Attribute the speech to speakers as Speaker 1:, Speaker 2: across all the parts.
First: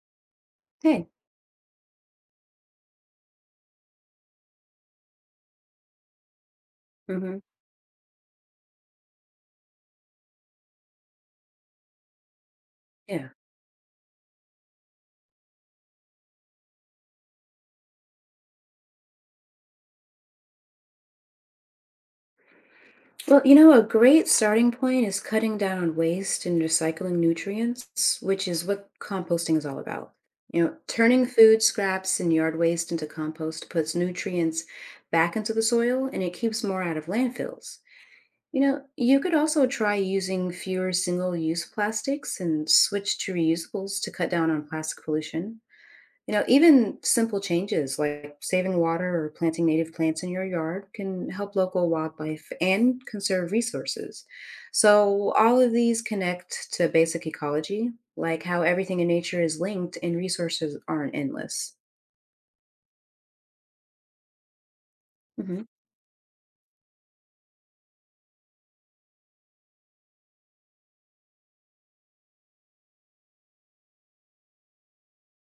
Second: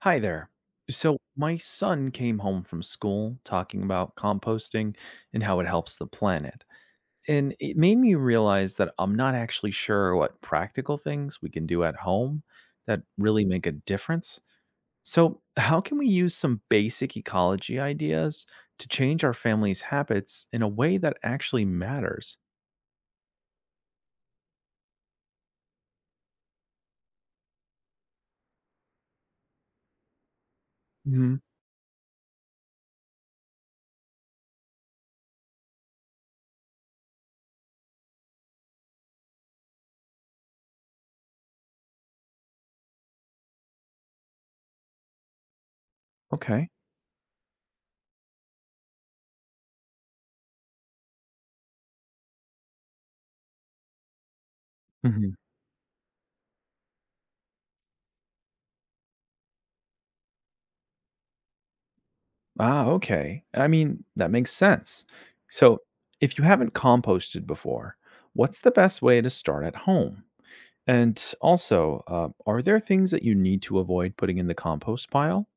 Speaker 1: Hi there.
Speaker 2: Hey.
Speaker 1: So, my son came home from school talking about composting and how it helps the planet.
Speaker 2: hmm
Speaker 1: And it made me realize that I'm not actually sure what practical things we can do at home that
Speaker 2: Yeah.
Speaker 1: really make a difference. So, how can we use some basic ecology ideas to change our family's habits in a way that actually matters?
Speaker 2: Well, you know, a great starting point is cutting down on waste and recycling nutrients, which is what composting is all about. You know, turning
Speaker 1: Hmm.
Speaker 2: food scraps and yard waste into compost puts nutrients back into the soil and it keeps more out of landfills. You know, you could also try using fewer single use plastics and switch to reusables to cut down on plastic pollution. You know,
Speaker 1: Okay.
Speaker 2: even simple changes like saving water or planting native plants in your yard can help local wildlife and conserve resources. So, all of these connect to basic ecology, like how everything in nature is linked and resources aren't endless.
Speaker 1: Ah, okay. I mean, that makes sense.
Speaker 2: Mhm.
Speaker 1: So, if you haven't composted before, what's the best way to start at home? And also, are there things that you need to avoid putting in the compost pile?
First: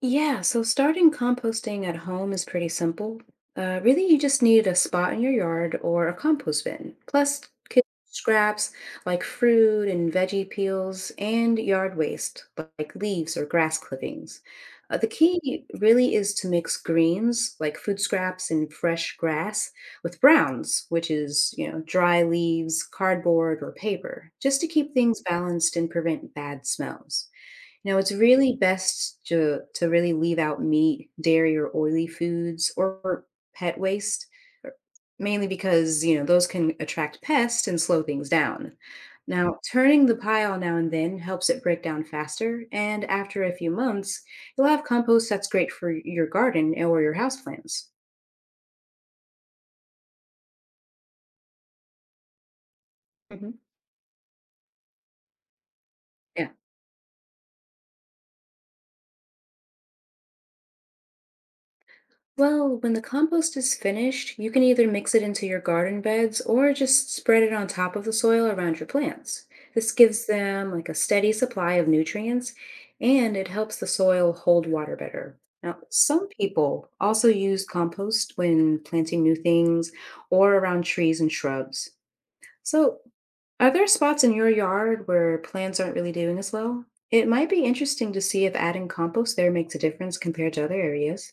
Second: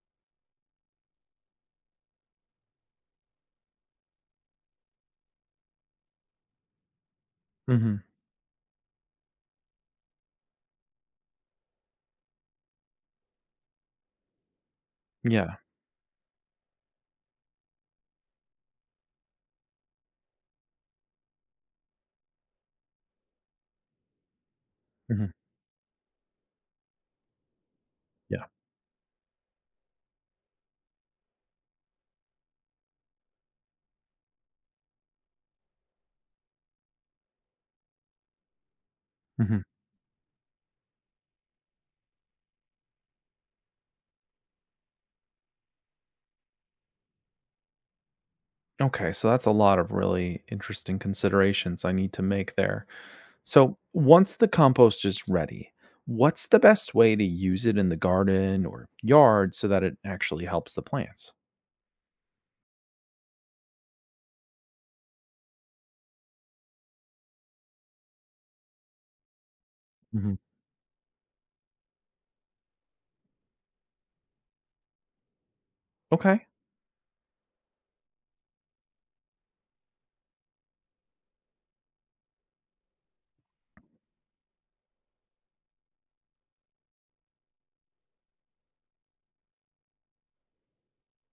Speaker 2: Yeah, so starting composting at home is pretty simple. Really, you just need a spot in your yard or a compost bin, plus kitchen
Speaker 1: Hmm.
Speaker 2: scraps like fruit and veggie peels, and yard waste like leaves or grass clippings. The
Speaker 1: Yeah.
Speaker 2: key really is to mix greens like food scraps and fresh grass with browns, which is, you know, dry leaves, cardboard, or paper, just to keep things
Speaker 1: Hmm.
Speaker 2: balanced and prevent bad smells. Now, it's
Speaker 1: Yeah.
Speaker 2: really best to really leave out meat, dairy, or oily foods or pet waste, er, mainly because, you know, those can attract pests and slow things down. Now,
Speaker 1: Hmm.
Speaker 2: turning the pile now and then helps it break down faster, and after a few months, you'll have compost that's great for your garden or your houseplants.
Speaker 1: Okay. So, that's a lot of really interesting considerations I need to make there.
Speaker 2: hmm
Speaker 1: So, once the compost is ready, what's
Speaker 2: Yeah.
Speaker 1: the best way to use it in the garden or yard so that it actually helps the plants?
Speaker 2: Well, when the compost is finished, you can either mix it into your garden beds or just spread it on top of the soil around your plants. This gives
Speaker 1: Hmm.
Speaker 2: them like a steady supply of nutrients and it helps the soil hold water better. Now, some
Speaker 1: Okay.
Speaker 2: people also use compost when planting new things or around trees and shrubs. So, are there spots in your yard where plants aren't really doing as well? It might be interesting to see if adding compost there makes a difference compared to other areas.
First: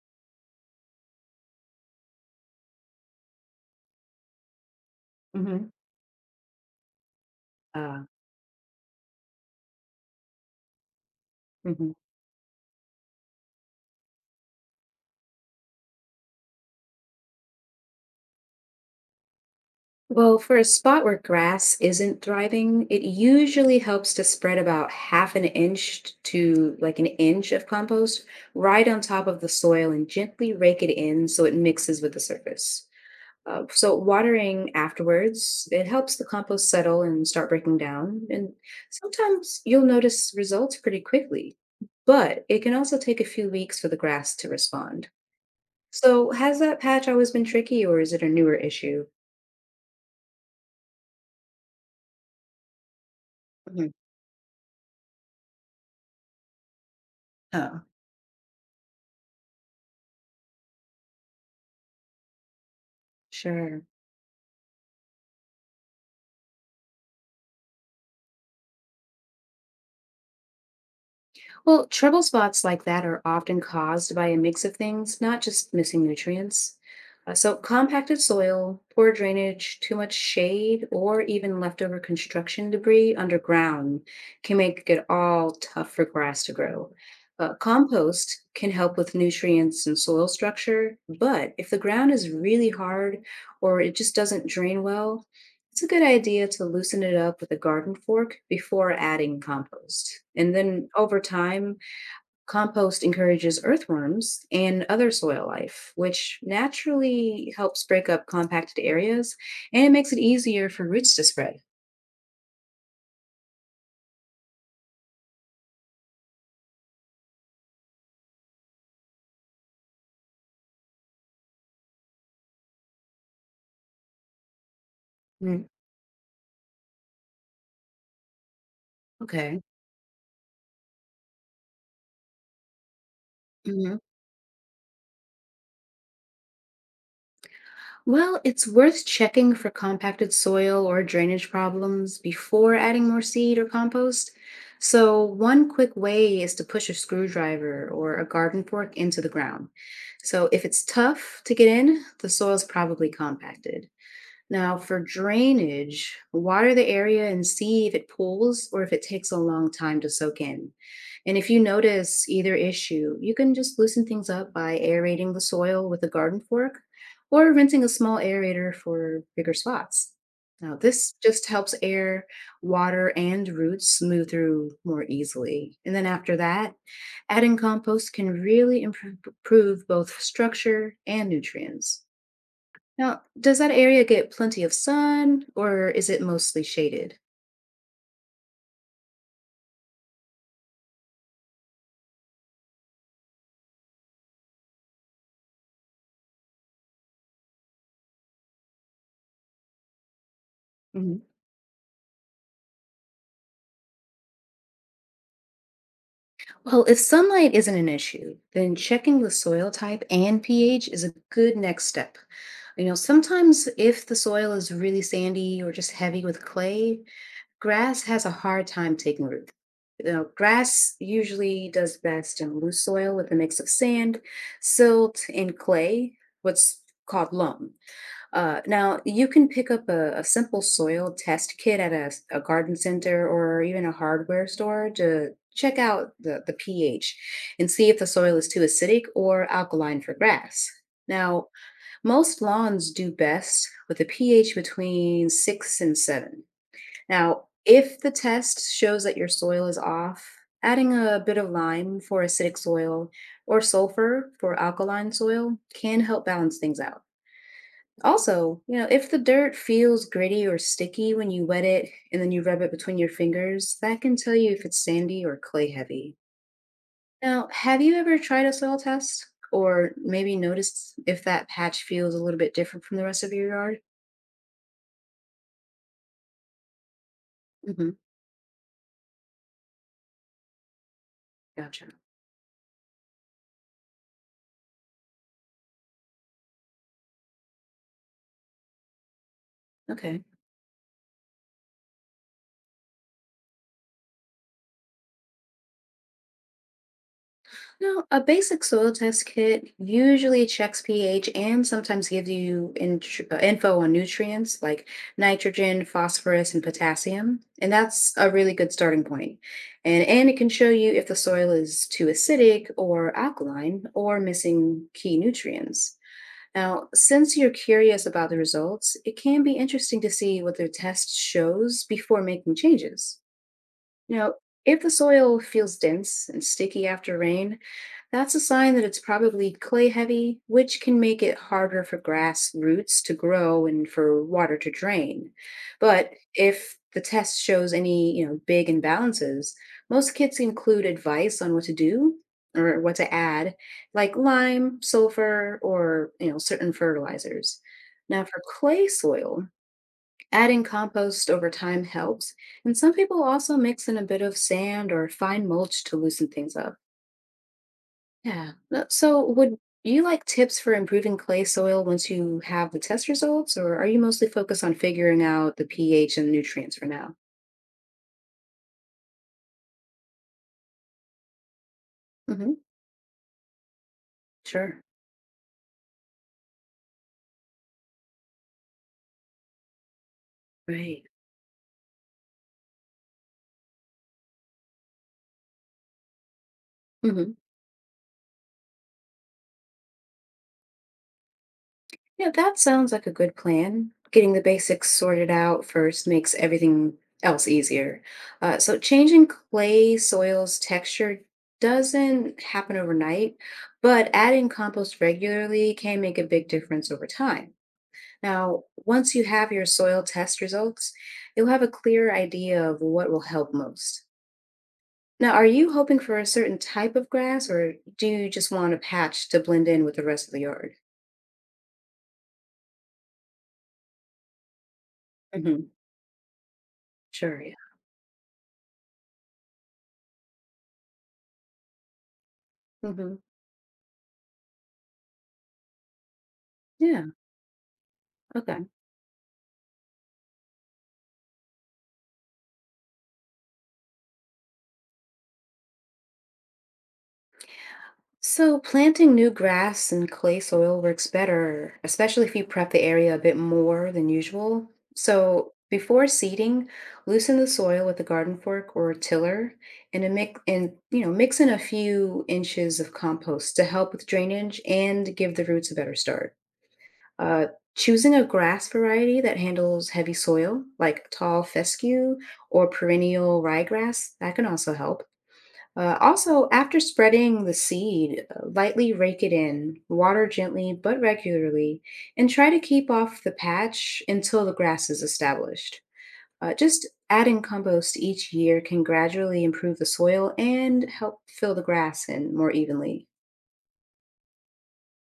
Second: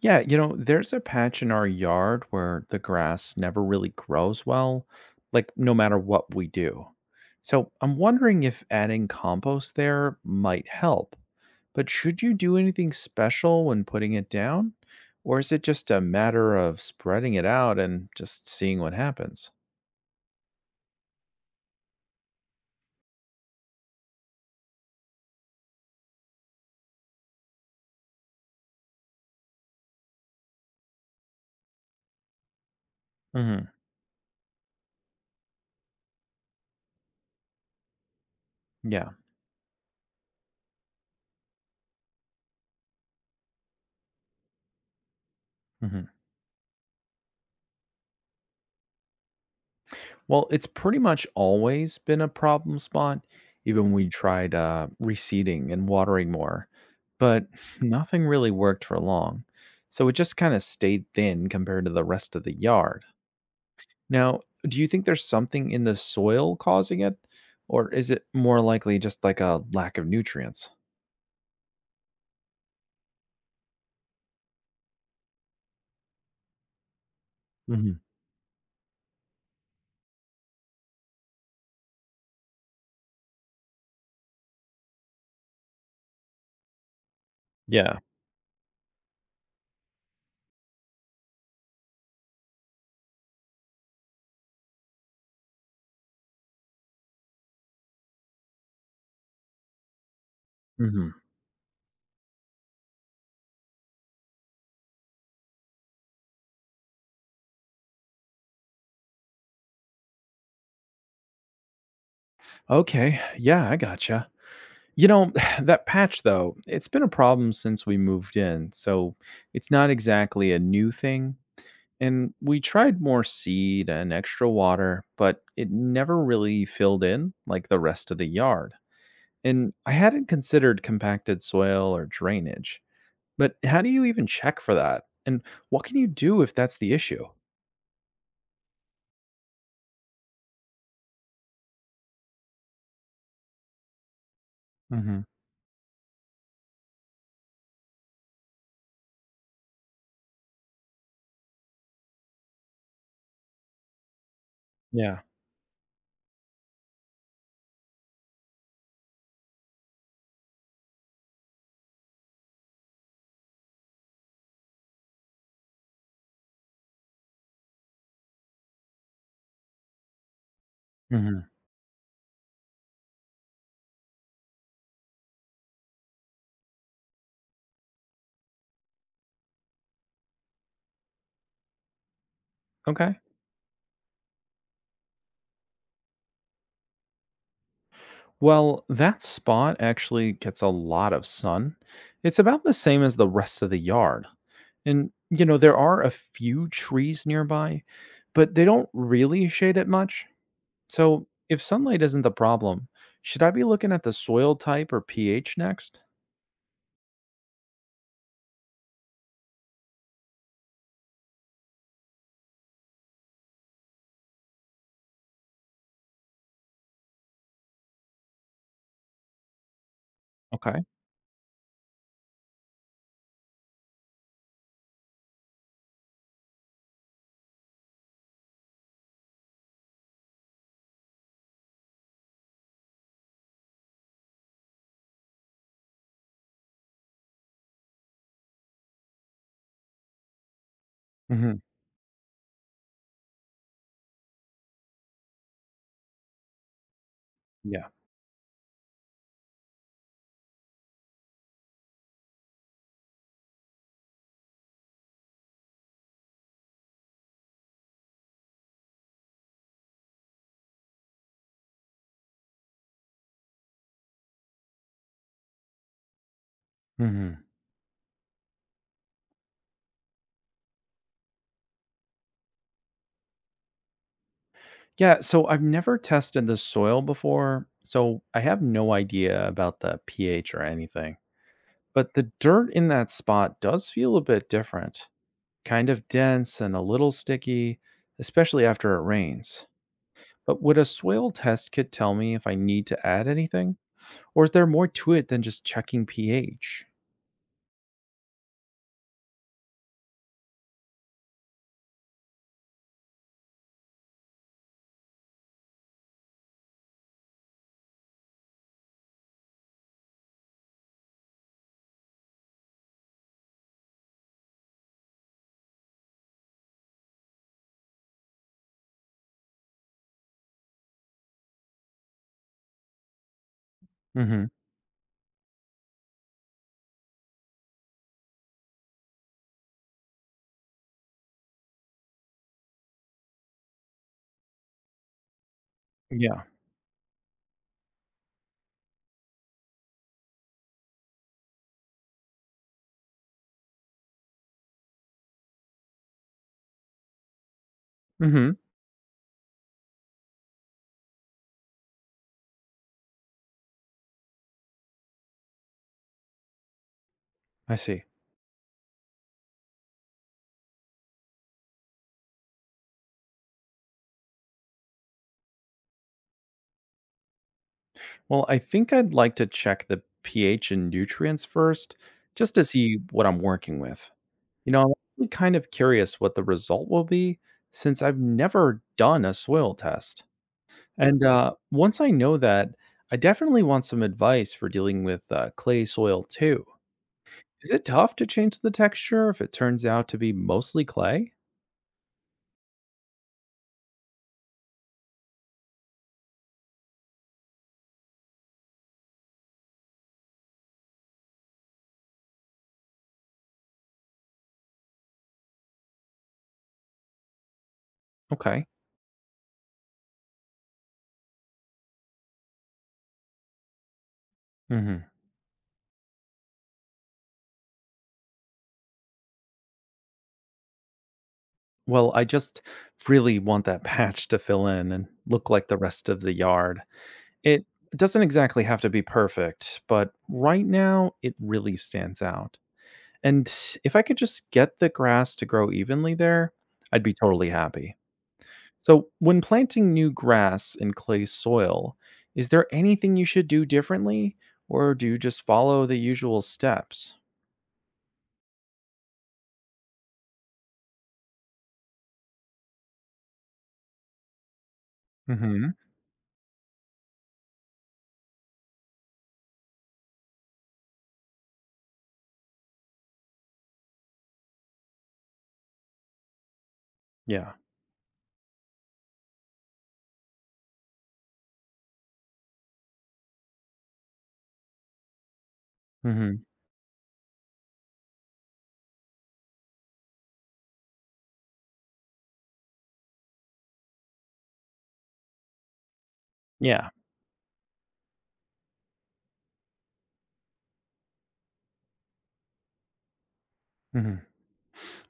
Speaker 1: Yeah, there's a patch in our yard where the grass never really grows well, like
Speaker 2: hmm
Speaker 1: no matter what we do. So I'm wondering if adding compost there might help. But
Speaker 2: Mhm.
Speaker 1: should you do anything special when putting it down? Or is it just a matter of spreading it out and just seeing what happens?
Speaker 2: Well, for a spot where grass isn't thriving, it usually helps to spread about half an inch to like an inch of compost right on top of the soil and gently rake it in so it mixes with the surface. Uh,
Speaker 1: Hmm.
Speaker 2: so watering afterwards, it helps the compost settle and start breaking down. And
Speaker 1: Yeah.
Speaker 2: sometimes you'll notice results pretty quickly, but it can also take a few weeks for the grass to respond.
Speaker 1: Hmm.
Speaker 2: So has that patch always been tricky or is it a newer issue?
Speaker 1: Well, it's pretty much always been a problem spot, even
Speaker 2: Mhm.
Speaker 1: when we tried reseeding and watering more, but
Speaker 2: Oh.
Speaker 1: nothing really worked for long. So it just kind of stayed thin compared to the rest of the yard.
Speaker 2: Sure.
Speaker 1: Now, do you think there's something in the soil causing it, or is it more likely just like a lack of nutrients?
Speaker 2: Well, trouble spots like that are often caused by a mix of things, not just missing nutrients.
Speaker 1: Hmm.
Speaker 2: Compacted soil, poor drainage, too much shade, or even leftover construction debris underground can make it all tough for grass to grow.
Speaker 1: Yeah.
Speaker 2: Compost can help with nutrients and soil structure, but if the ground is really hard or it just doesn't drain well, it's a good idea to loosen it up with a garden fork before adding compost. And then
Speaker 1: Hmm.
Speaker 2: over time, compost encourages earthworms and other soil life, which naturally helps break up compacted areas and it makes it easier for roots to spread.
Speaker 1: Okay. Yeah, I gotcha. You know, that patch though, it's been a problem since we moved in, so it's not exactly a new thing. And we tried more seed and extra water, but
Speaker 2: Mm,
Speaker 1: it never really filled in like the rest of the yard.
Speaker 2: okay.
Speaker 1: And I hadn't considered compacted soil or drainage. But how do
Speaker 2: Mhm.
Speaker 1: you even check for that? And what can you do if that's the issue?
Speaker 2: Well, it's worth checking for compacted soil or drainage problems before adding more seed or compost. So,
Speaker 1: Hmm.
Speaker 2: one quick way is to push a screwdriver or a garden fork into the ground. So, if it's tough to get in, the soil's probably compacted. Now, for
Speaker 1: Yeah.
Speaker 2: drainage, water the area and see if it pools or if it takes a long time to soak in. And if you notice either issue, you can just loosen things up by aerating the soil with a garden fork or rinsing a small aerator for bigger spots. Now, this
Speaker 1: Hmm.
Speaker 2: just helps air, water, and roots move through more easily. And then after that, adding compost can really improve both structure and nutrients.
Speaker 1: Okay.
Speaker 2: Now, does that area get plenty of sun or is it mostly shaded?
Speaker 1: Well, that spot actually gets a lot of sun. It's about the same as the rest of the yard. And there are a few trees nearby, but they don't really shade it much. So, if sunlight isn't the problem, should I be looking at the soil type or pH next?
Speaker 2: Well, if sunlight isn't an issue, then checking the soil type and pH is a good next step. You know, sometimes if the soil is really sandy or just heavy with clay, grass has a hard time taking root. You know,
Speaker 1: Okay.
Speaker 2: grass usually does best in loose soil with a mix of sand, silt, and clay, what's called loam. Now, you can pick up a simple soil test kit at a garden center or even a hardware store to check out the pH and see if the soil is too acidic or alkaline for grass. Now,
Speaker 1: Hmm.
Speaker 2: most lawns do best with a pH between six and seven. Now,
Speaker 1: Yeah.
Speaker 2: if the test shows that your soil is off, adding a bit of lime for acidic soil or sulfur for alkaline soil can help balance things out. Also, you know, if the dirt feels gritty or sticky when you wet it and then you rub it between your fingers, that can tell you if it's sandy or clay heavy.
Speaker 1: Hmm.
Speaker 2: Now, have you ever tried a soil test or maybe noticed if that patch feels a little bit different from the rest of your yard?
Speaker 1: Yeah. So, I've never tested the soil before.
Speaker 2: hmm
Speaker 1: So, I have no idea about the pH or anything.
Speaker 2: Gotcha.
Speaker 1: But the dirt in that spot does feel a bit different, kind of dense and a little sticky, especially after it rains.
Speaker 2: Okay.
Speaker 1: But would a soil test kit tell me if I need to add anything? Or is there more to it than just checking pH?
Speaker 2: No, a basic soil test kit usually checks pH and sometimes gives you info on nutrients like nitrogen, phosphorus, and potassium. And that's a really good starting point. And it can show you if the soil is too acidic or alkaline or missing key nutrients. Now, since you're curious about the results, it can be interesting to see what the test shows before making changes. Now,
Speaker 1: Hmm.
Speaker 2: if the soil feels dense and sticky after rain, that's a sign that it's probably clay heavy, which can make it harder for grass roots to grow and for water to drain. But
Speaker 1: Yeah.
Speaker 2: if the test shows any, you know, big imbalances, most kits include advice on what to do or what to add, like lime, sulfur, or, you know, certain fertilizers. Now, for
Speaker 1: Hmm.
Speaker 2: clay soil, adding compost over time helps, and some people also mix in a bit of sand or fine mulch to loosen things up.
Speaker 1: I see.
Speaker 2: Yeah. So, would you like tips for improving clay soil once you have the test results, or are you mostly focused on figuring out the pH and nutrients for now?
Speaker 1: Well, I think I'd like to check the pH and nutrients first,
Speaker 2: hmm.
Speaker 1: just to see what I'm working with.
Speaker 2: Sure.
Speaker 1: I'm actually kind of curious what the result will be since I've never done a soil test.
Speaker 2: Right.
Speaker 1: And once I know that, I definitely want some advice for dealing with clay soil too.
Speaker 2: hmm
Speaker 1: Is it tough to change the texture if it turns out to be mostly clay?
Speaker 2: Yeah, that sounds like a good plan. Getting the basics sorted out first makes everything else easier. Changing clay soil's texture doesn't happen overnight, but adding compost regularly can make a big difference over time. Now,
Speaker 1: Okay.
Speaker 2: once you have your soil test results, you'll have a clear idea of what will help most.
Speaker 1: Hmm.
Speaker 2: Now, are you hoping for a certain type of grass, or do you just want a patch to blend in with the rest of the yard?
Speaker 1: Well, I just really want that patch to fill in and look like
Speaker 2: hmm.
Speaker 1: the rest of the yard.
Speaker 2: Sure, yeah.
Speaker 1: It doesn't exactly have to be perfect, but right now it really stands out.
Speaker 2: hmm.
Speaker 1: And if I could just get the grass to grow evenly there, I'd
Speaker 2: Yeah.
Speaker 1: be totally happy.
Speaker 2: Okay.
Speaker 1: So, when planting new grass in clay soil, is there anything you should do differently or do you just follow the usual steps?
Speaker 2: So planting new grass and clay soil works better, especially if you prep the area a bit more than usual. So
Speaker 1: Mhm.
Speaker 2: before seeding, loosen the soil with a garden fork or a tiller and a mix and you know, mix in a few inches of compost to help with drainage and give the roots a better start. Uh,
Speaker 1: Yeah.
Speaker 2: Choosing a grass variety that handles heavy soil, like tall fescue or perennial ryegrass, that can also help.
Speaker 1: Mhm.
Speaker 2: Also, after spreading the seed, lightly rake it in, water gently but regularly, and try to keep off the patch until the grass is established. Just
Speaker 1: Yeah.
Speaker 2: adding compost each year can gradually improve the soil and help fill the grass in more evenly.
Speaker 1: Mhm.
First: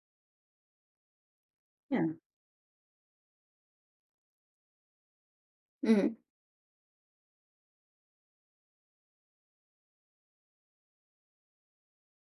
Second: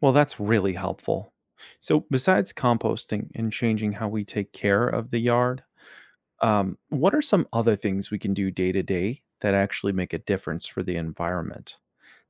Speaker 1: Well, that's really helpful. So,
Speaker 2: Yeah.
Speaker 1: besides composting and changing how we take care of the yard,
Speaker 2: Mhm.
Speaker 1: What are some other things we can do day to day that actually make a difference for the environment?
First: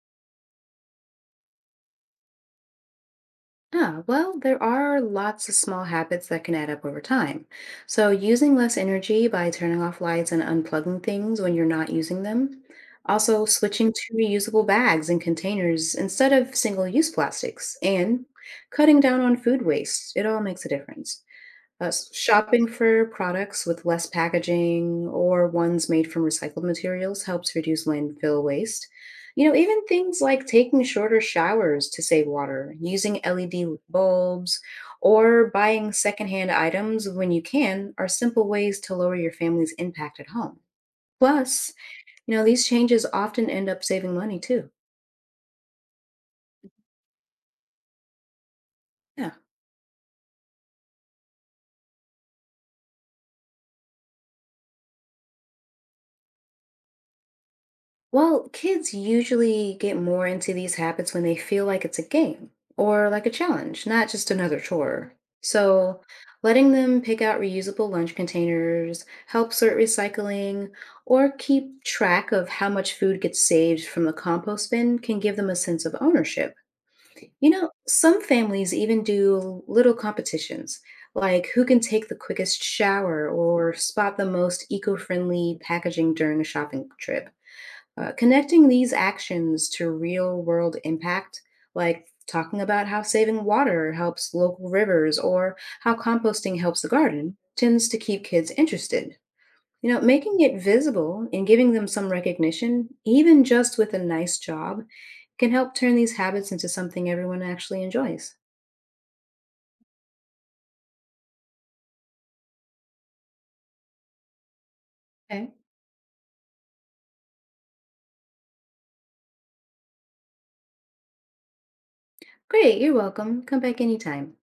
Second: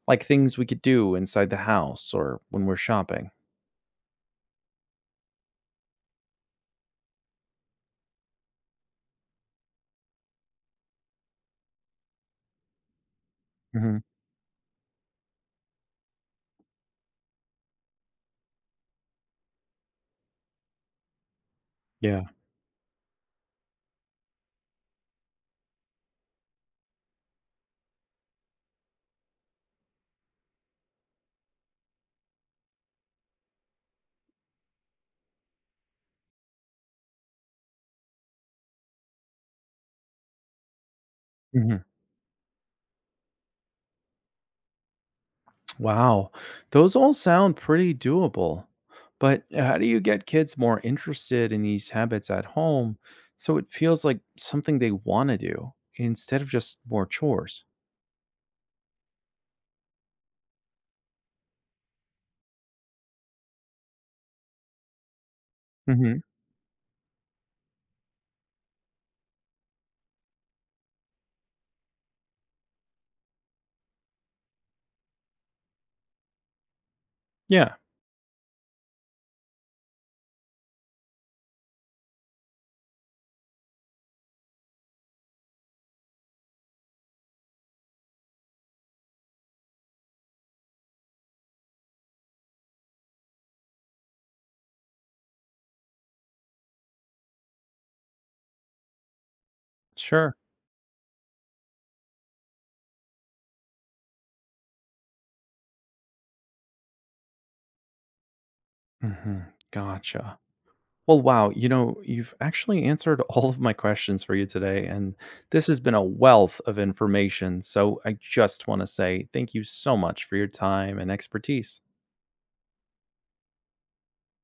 Speaker 1: Like things we could do inside the house or when we're shopping?
Speaker 2: Ah, well, there are lots of small habits that can add up over time. So, using less energy by turning off lights and unplugging things when you're not using them. Also, switching
Speaker 1: Hmm.
Speaker 2: to reusable bags and containers instead of single use plastics and cutting down on food waste. It all makes a difference.
Speaker 1: Yeah.
Speaker 2: Shopping for products with less packaging or ones made from recycled materials helps reduce landfill waste. You know, even things like taking shorter showers to save water, using LED bulbs, or buying secondhand items when you can are simple ways to lower your family's impact at home. Plus,
Speaker 1: Hmm.
Speaker 2: you know, these changes often end up saving money too.
Speaker 1: Wow. Those all sound pretty doable.
Speaker 2: Yeah.
Speaker 1: But how do you get kids more interested in these habits at home so it feels like something they want to do instead of just more chores?
Speaker 2: Well, kids usually get more into these habits when they feel like it's a game or like a challenge, not just another chore. So,
Speaker 1: Hmm.
Speaker 2: letting them pick out reusable lunch containers, help sort recycling, or keep track of how much food gets saved from the compost bin can give them a sense of ownership. You know,
Speaker 1: Yeah,
Speaker 2: some families even do little competitions, like who can take the quickest shower or spot the most eco friendly packaging during a shopping trip. Connecting these actions to real world impact, like talking about how saving water helps local rivers or how composting helps the garden, tends to keep kids interested. You know,
Speaker 1: sure.
Speaker 2: making it visible and giving them some recognition, even just with a nice job, can help turn these habits into something everyone actually enjoys.
Speaker 1: Hmm. Gotcha. Well, wow, you've actually answered all of my questions for you today, and
Speaker 2: Okay.
Speaker 1: this has been a wealth of information. So I just want to say thank you so much for your time and expertise.
Speaker 2: Great, you're welcome. Come back anytime.